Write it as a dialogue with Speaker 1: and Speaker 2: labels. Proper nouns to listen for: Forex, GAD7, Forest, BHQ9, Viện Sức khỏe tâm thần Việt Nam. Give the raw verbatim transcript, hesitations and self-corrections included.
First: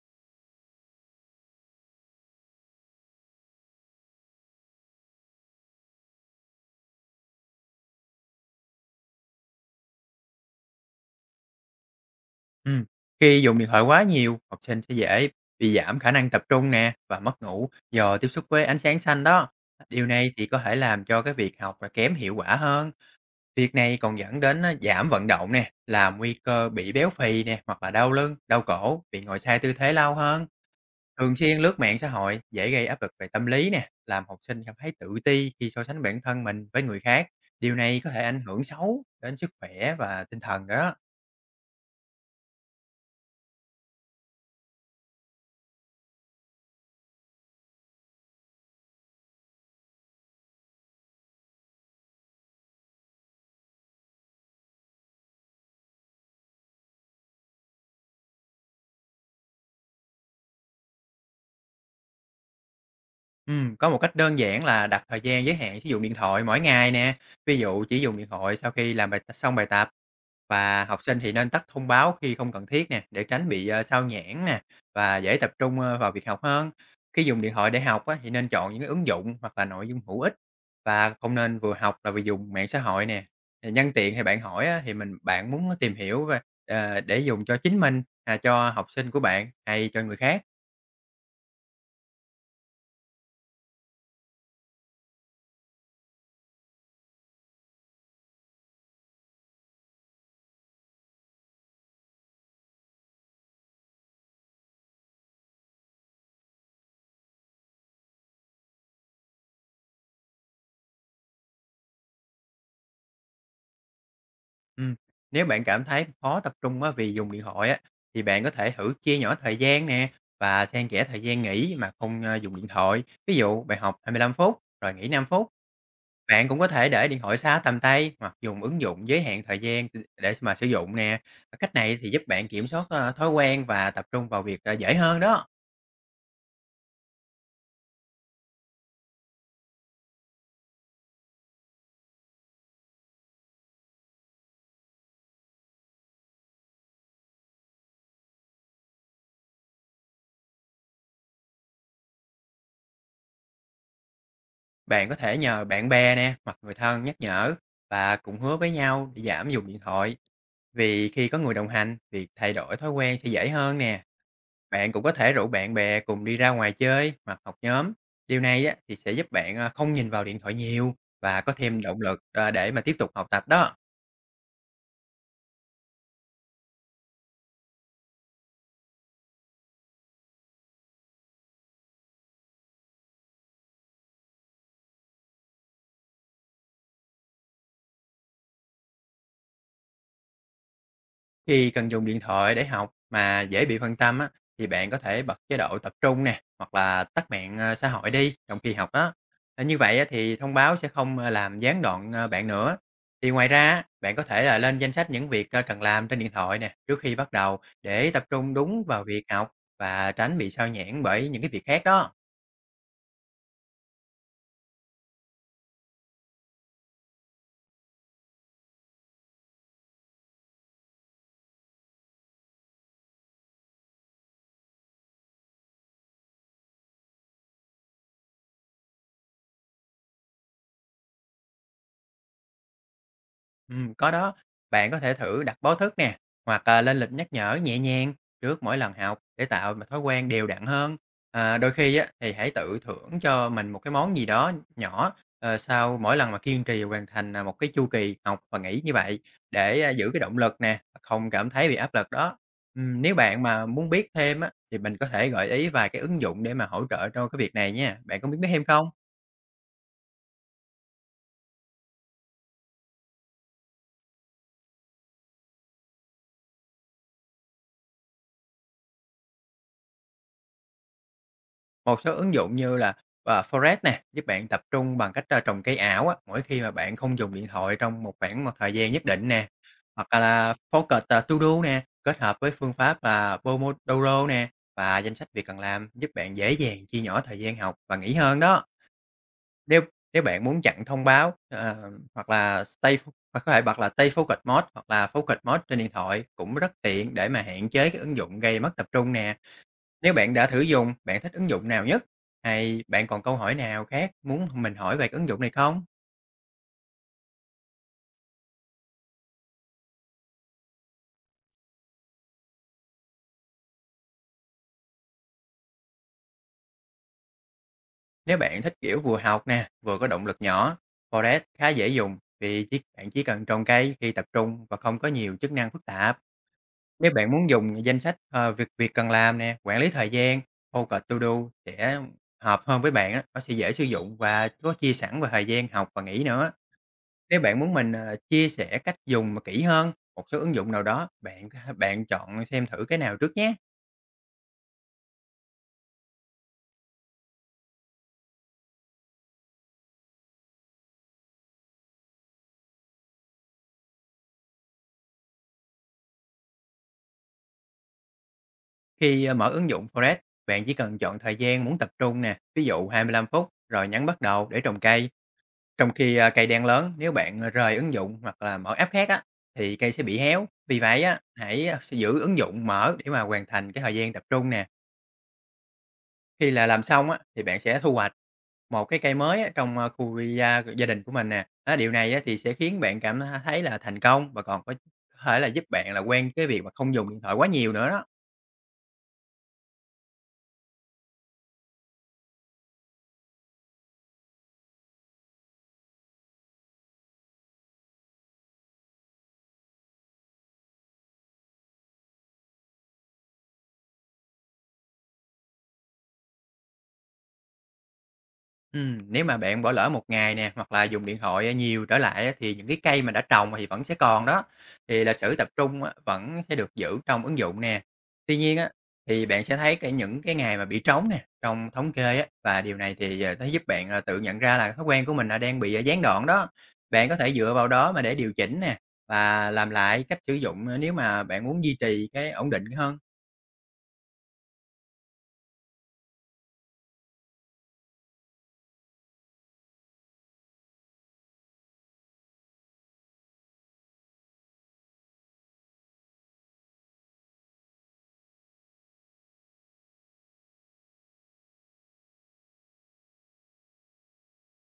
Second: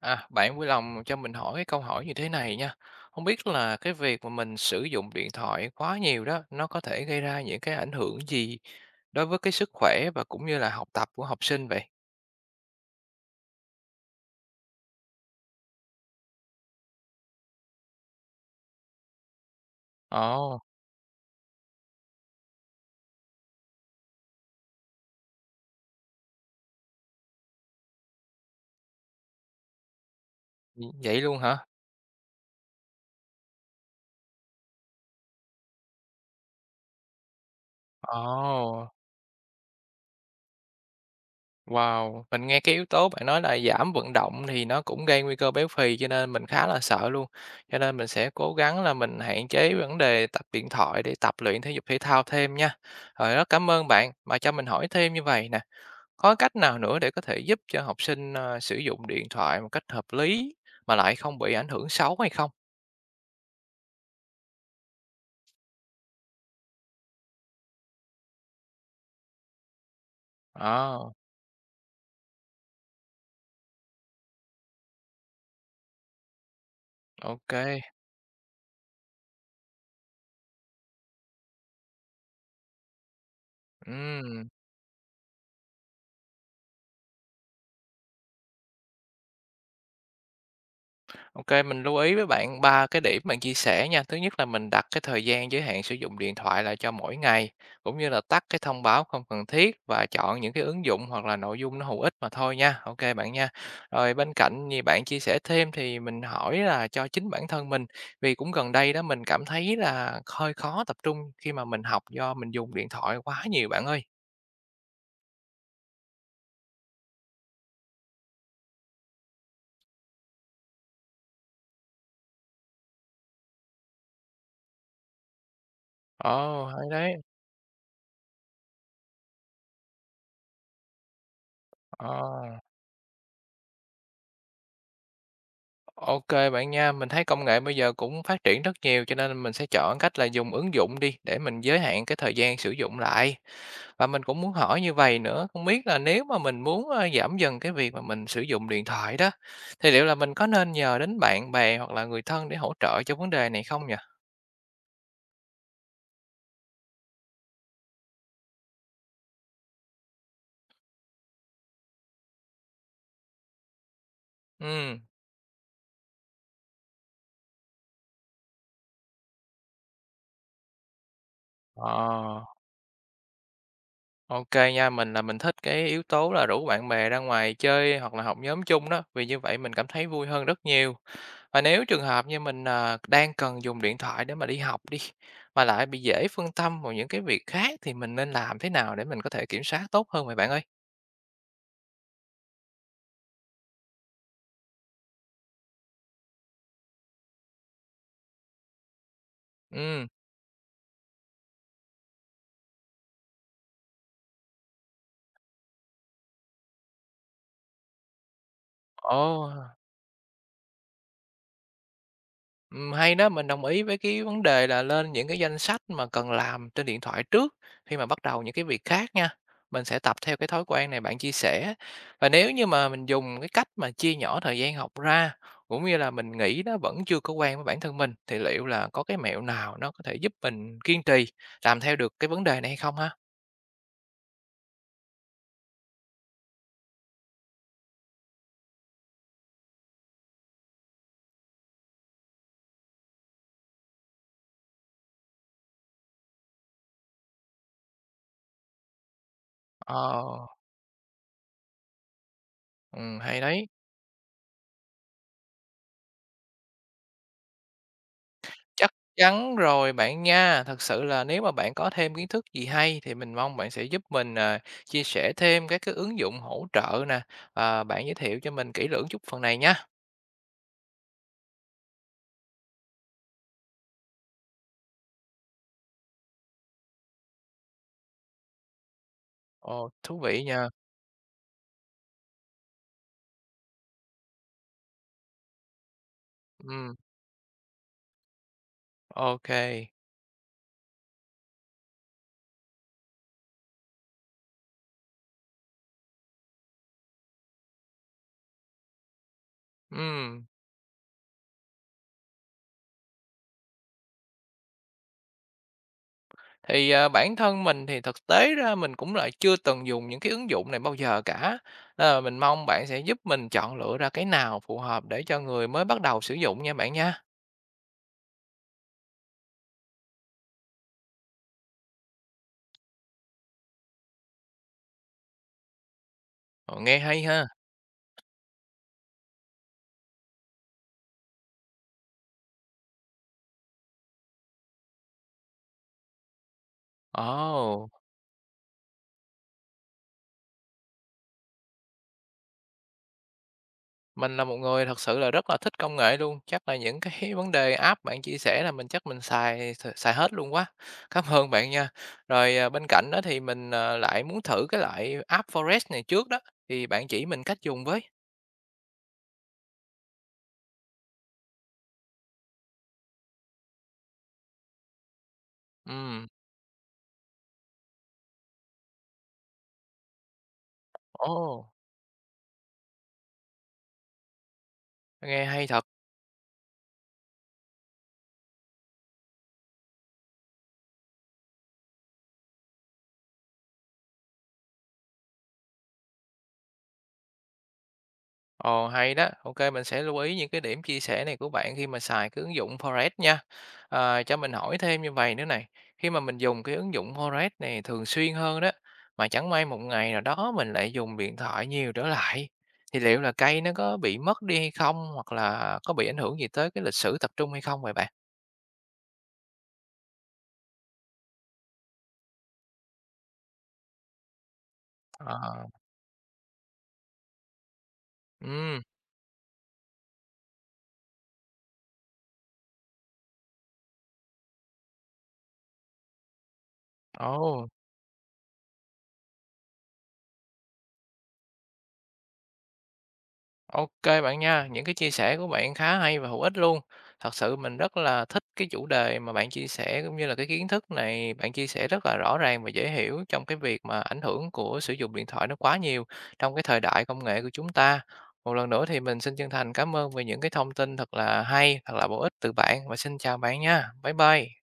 Speaker 1: À, bạn vui lòng cho mình hỏi cái câu hỏi như thế này nha. Không biết là cái việc mà mình sử dụng điện thoại quá nhiều đó, nó có thể gây ra những cái ảnh hưởng gì đối với cái sức khỏe và cũng như là học tập của học sinh vậy?
Speaker 2: Ừm, khi dùng điện thoại quá nhiều, học sinh sẽ dễ bị giảm khả năng tập trung nè và mất ngủ do tiếp xúc với ánh sáng xanh đó. Điều này thì có
Speaker 1: Ồ,
Speaker 2: thể làm cho cái việc học là kém hiệu quả hơn. Việc này còn dẫn đến á, giảm vận động nè, làm nguy cơ bị béo phì nè hoặc là đau lưng, đau cổ vì ngồi sai tư thế lâu hơn.
Speaker 1: vậy vậy
Speaker 2: Thường
Speaker 1: luôn
Speaker 2: xuyên
Speaker 1: hả?
Speaker 2: lướt mạng xã hội dễ gây áp lực về tâm lý nè, làm học sinh cảm thấy tự ti khi so sánh bản thân mình với người khác. Điều này có thể ảnh hưởng
Speaker 1: Ồ,
Speaker 2: xấu đến sức khỏe và tinh thần đó.
Speaker 1: wow. Mình nghe cái yếu tố bạn nói là giảm vận động thì nó cũng gây nguy cơ béo phì cho nên mình khá là sợ luôn. Cho nên mình sẽ cố gắng là mình hạn chế vấn đề tập điện thoại để tập luyện thể dục thể thao thêm nha. Rồi rất cảm ơn bạn mà cho mình hỏi thêm như vậy nè. Có cách nào nữa để có thể giúp cho học sinh, a, sử dụng điện thoại một cách hợp lý mà lại không bị ảnh hưởng xấu hay không?
Speaker 2: Ừm, có một cách đơn giản là đặt thời gian giới hạn sử dụng điện thoại mỗi ngày nè, ví dụ chỉ dùng điện thoại sau khi làm bài xong bài tập. Và học
Speaker 1: Ờ,
Speaker 2: sinh thì nên tắt thông báo khi không cần thiết nè, để tránh bị, ờ, xao nhãng nè, và dễ tập trung, ơ, vào việc học hơn. Khi
Speaker 1: ô
Speaker 2: dùng điện
Speaker 1: kê,
Speaker 2: thoại để học á, thì nên chọn những cái ứng dụng hoặc là nội dung hữu ích và không nên vừa học là vừa dùng mạng xã hội nè. Thì nhân tiện thì bạn hỏi á, thì mình bạn muốn tìm hiểu về, ờ, để dùng cho chính mình, à, cho học sinh của bạn hay cho người khác?
Speaker 1: OK, mình lưu ý với bạn ba cái điểm bạn chia sẻ nha. Thứ nhất là mình đặt cái thời gian giới hạn sử dụng điện thoại lại cho mỗi ngày, cũng như là tắt cái thông báo không cần thiết và chọn những cái ứng dụng hoặc là nội dung nó hữu ích mà thôi nha. OK bạn nha. Rồi bên cạnh như bạn chia sẻ thêm thì mình hỏi là cho chính bản thân mình, vì cũng gần đây đó mình cảm thấy là hơi khó tập trung khi mà mình học do mình dùng điện thoại quá nhiều bạn ơi.
Speaker 2: Ừm, nếu bạn cảm thấy khó tập trung á vì dùng điện thoại á, thì bạn có thể thử chia nhỏ thời gian nè và xen kẽ thời gian nghỉ mà không, ơ, dùng điện thoại. Ví dụ bạn học hai mươi lăm phút rồi nghỉ năm phút, bạn cũng
Speaker 1: Ồ,
Speaker 2: có
Speaker 1: hay
Speaker 2: thể để
Speaker 1: đấy.
Speaker 2: điện thoại xa tầm tay hoặc dùng ứng dụng giới hạn thời gian để mà sử dụng nè. Cách này thì giúp bạn
Speaker 1: Ờ.
Speaker 2: kiểm soát, ơ, thói quen và tập trung vào việc, ờ, dễ hơn đó.
Speaker 1: OK bạn nha, mình thấy công nghệ bây giờ cũng phát triển rất nhiều cho nên mình sẽ chọn cách là dùng ứng dụng đi để mình giới hạn cái thời gian sử dụng lại. Và mình cũng muốn hỏi như vầy nữa, không biết là nếu mà mình muốn, ơ, giảm dần cái việc mà mình sử dụng điện thoại đó, thì liệu là mình có nên nhờ đến bạn bè hoặc là người thân để hỗ trợ cho vấn đề này không nhỉ?
Speaker 2: Bạn có thể nhờ bạn bè nè hoặc người thân nhắc nhở và cũng hứa với nhau để giảm dùng điện thoại. Vì khi có người đồng hành, việc thay đổi thói quen sẽ dễ hơn nè. Bạn
Speaker 1: Ừm.
Speaker 2: cũng có thể rủ bạn bè cùng đi ra ngoài chơi hoặc học nhóm. Điều này á, thì sẽ giúp bạn, à, không nhìn vào điện thoại nhiều và có thêm động lực,
Speaker 1: Ờ.
Speaker 2: à, để mà tiếp tục học tập đó.
Speaker 1: OK nha, mình là mình thích cái yếu tố là rủ bạn bè ra ngoài chơi hoặc là học nhóm chung đó, vì như vậy mình cảm thấy vui hơn rất nhiều. Và nếu trường hợp như mình, à, đang cần dùng điện thoại để mà đi học đi, mà lại bị dễ phân tâm vào những cái việc khác thì mình nên làm thế nào để mình có thể kiểm soát tốt hơn vậy bạn ơi?
Speaker 2: Khi cần dùng điện thoại để học mà dễ bị phân tâm á, thì bạn có thể bật chế độ tập trung nè, hoặc là tắt mạng ờ, xã hội đi trong khi học á. Ờ, Như vậy á,
Speaker 1: Ừ.
Speaker 2: thì thông báo sẽ không ờ, làm gián đoạn ờ, bạn nữa. Thì ngoài ra, á, bạn có thể là lên danh sách những việc ờ, cần làm trên điện thoại nè trước khi bắt đầu để tập trung đúng vào việc học
Speaker 1: Ồ!
Speaker 2: và tránh bị sao nhãng bởi những cái việc khác đó.
Speaker 1: Ừm, hay đó, mình đồng ý với cái vấn đề là lên những cái danh sách mà cần làm trên điện thoại trước khi mà bắt đầu những cái việc khác nha. Mình sẽ tập theo cái thói quen này bạn chia sẻ. Và nếu như mà mình dùng cái cách mà chia nhỏ thời gian học ra, cũng như là mình nghĩ nó vẫn chưa có quen với bản thân mình, thì liệu là có cái mẹo nào nó có thể giúp mình kiên trì làm theo được cái vấn đề này hay không ha?
Speaker 2: Ừm, có đó. Bạn có thể thử đặt báo thức nè, hoặc, à, lên lịch nhắc nhở nhẹ nhàng trước mỗi lần học để tạo một thói quen đều đặn hơn. À, đôi khi á, thì hãy tự thưởng cho mình một cái món gì đó nhỏ, ờ, sau mỗi lần mà kiên trì hoàn thành, à, một cái chu kỳ học và nghỉ như vậy để, a, giữ cái động
Speaker 1: Ờ,
Speaker 2: lực nè, không cảm thấy bị áp lực đó. Ừm, nếu
Speaker 1: ừm, hay
Speaker 2: bạn mà
Speaker 1: đấy.
Speaker 2: muốn biết thêm á, thì mình có thể gợi ý vài cái ứng dụng để mà hỗ trợ cho cái việc này nha. Bạn có muốn biết thêm không?
Speaker 1: Chắc chắn rồi bạn nha. Thật sự là nếu mà bạn có thêm kiến thức gì hay thì mình mong bạn sẽ giúp mình, à, chia sẻ thêm các cái ứng dụng hỗ trợ nè, và bạn giới thiệu cho mình kỹ lưỡng chút phần này nhá.
Speaker 2: Một số ứng dụng như là, ờ, Forest nè, giúp bạn tập trung bằng cách, a, trồng cây ảo á, mỗi khi mà bạn không dùng điện thoại trong một khoảng một thời gian nhất định nè,
Speaker 1: Ồ,
Speaker 2: hoặc
Speaker 1: thú vị
Speaker 2: là
Speaker 1: nha.
Speaker 2: Focus à, To Do nè, kết hợp với phương pháp là Pomodoro nè, và danh sách việc cần làm giúp bạn dễ dàng
Speaker 1: Ừm,
Speaker 2: chia nhỏ thời gian học và nghỉ hơn đó.
Speaker 1: ô
Speaker 2: Nếu nếu bạn muốn chặn thông báo, ờ, hoặc là stay ph hoặc có thể bật là Stay Focus Mode hoặc là Focus Mode trên điện thoại cũng rất tiện để mà hạn chế cái ứng dụng gây mất tập trung nè. Nếu bạn đã
Speaker 1: Ừm,
Speaker 2: thử dùng, bạn thích ứng dụng nào nhất? Hay bạn còn câu hỏi nào khác muốn mình hỏi về cái ứng dụng này không?
Speaker 1: thì, à, bản thân mình thì thực tế ra mình cũng lại chưa từng dùng những cái ứng dụng này bao giờ cả, nên là mình mong bạn sẽ giúp mình chọn lựa ra cái nào phù hợp để cho người mới bắt đầu sử dụng nha bạn nha.
Speaker 2: Nếu bạn thích kiểu vừa học nè, vừa có động lực nhỏ, Forest khá dễ dùng vì chỉ, bạn chỉ cần trồng cây khi tập trung và không có nhiều chức năng phức tạp.
Speaker 1: Ồ, nghe
Speaker 2: Nếu
Speaker 1: hay
Speaker 2: bạn
Speaker 1: ha.
Speaker 2: muốn dùng danh sách ờ, việc việc cần làm nè, quản lý thời gian, Focus To Do sẽ hợp hơn với bạn á, nó sẽ dễ sử dụng và có chia sẵn về thời gian học và nghỉ nữa. Nếu bạn muốn
Speaker 1: Ồ.
Speaker 2: mình, ờ, chia sẻ cách dùng mà kỹ hơn một số ứng dụng nào đó, bạn bạn chọn xem thử cái nào trước nhé.
Speaker 1: Mình là một người thật sự là rất là thích công nghệ luôn, chắc là những cái vấn đề app bạn chia sẻ là mình chắc mình xài xài hết luôn quá. Cảm ơn bạn nha. Rồi, à, bên cạnh đó thì mình, ờ, lại muốn thử cái loại app Forest này trước đó, thì bạn chỉ mình cách dùng với.
Speaker 2: Khi, ơ, mở ứng dụng Forest, bạn chỉ cần chọn thời gian muốn tập trung nè, ví dụ hai mươi lăm phút, rồi nhấn bắt đầu để trồng cây. Trong khi,
Speaker 1: Ừm,
Speaker 2: a, cây đang lớn, nếu bạn, ờ, rời ứng dụng hoặc là mở app khác á, thì cây sẽ bị héo. Vì vậy á,
Speaker 1: ồ,
Speaker 2: hãy, a, giữ ứng dụng mở để mà hoàn thành cái thời gian tập trung nè.
Speaker 1: nghe hay thật.
Speaker 2: Khi là làm xong á, thì bạn sẽ thu hoạch một cái cây mới á trong, a, khu vi gia gia đình của mình nè. Á, điều này á thì sẽ khiến bạn cảm thấy là thành công và còn có thể là giúp bạn là quen cái việc mà không dùng điện thoại quá nhiều nữa đó.
Speaker 1: Ồ, hay đó. OK, mình sẽ lưu ý những cái điểm chia sẻ này của bạn khi mà xài cái ứng dụng Forex nha. Ờ, cho mình hỏi thêm như vầy nữa này, khi mà mình dùng cái ứng dụng Forex này thường xuyên hơn đó, mà chẳng may một ngày nào đó mình lại dùng điện thoại nhiều trở lại, thì liệu là cây nó có bị mất đi hay không? Hoặc là có bị ảnh hưởng gì tới cái lịch sử tập trung hay không vậy bạn?
Speaker 2: Ừm, nếu mà bạn bỏ lỡ một ngày nè, hoặc là dùng điện thoại, ờ, nhiều trở lại á, thì những cái cây mà đã trồng thì vẫn sẽ còn đó, thì lịch sử tập
Speaker 1: Ờ,
Speaker 2: trung á, vẫn sẽ được giữ trong ứng dụng nè. Tuy nhiên á,
Speaker 1: ừm,
Speaker 2: thì bạn sẽ thấy cái những cái ngày mà bị trống nè, trong thống kê á, và điều này thì, ờ, nó giúp bạn, ờ, tự nhận ra là thói quen của mình là đang bị, à, gián đoạn đó. Bạn có thể dựa
Speaker 1: ồ.
Speaker 2: vào đó mà để điều chỉnh nè, và làm lại cách sử dụng, ơ, nếu mà bạn muốn duy trì cái ổn định hơn.
Speaker 1: OK bạn nha, những cái chia sẻ của bạn khá hay và hữu ích luôn. Thật sự mình rất là thích cái chủ đề mà bạn chia sẻ cũng như là cái kiến thức này bạn chia sẻ rất là rõ ràng và dễ hiểu trong cái việc mà ảnh hưởng của sử dụng điện thoại nó quá nhiều trong cái thời đại công nghệ của chúng ta. Một lần nữa thì mình xin chân thành cảm ơn về những cái thông tin thật là hay, thật là bổ ích từ bạn và xin chào bạn nha. Bye bye.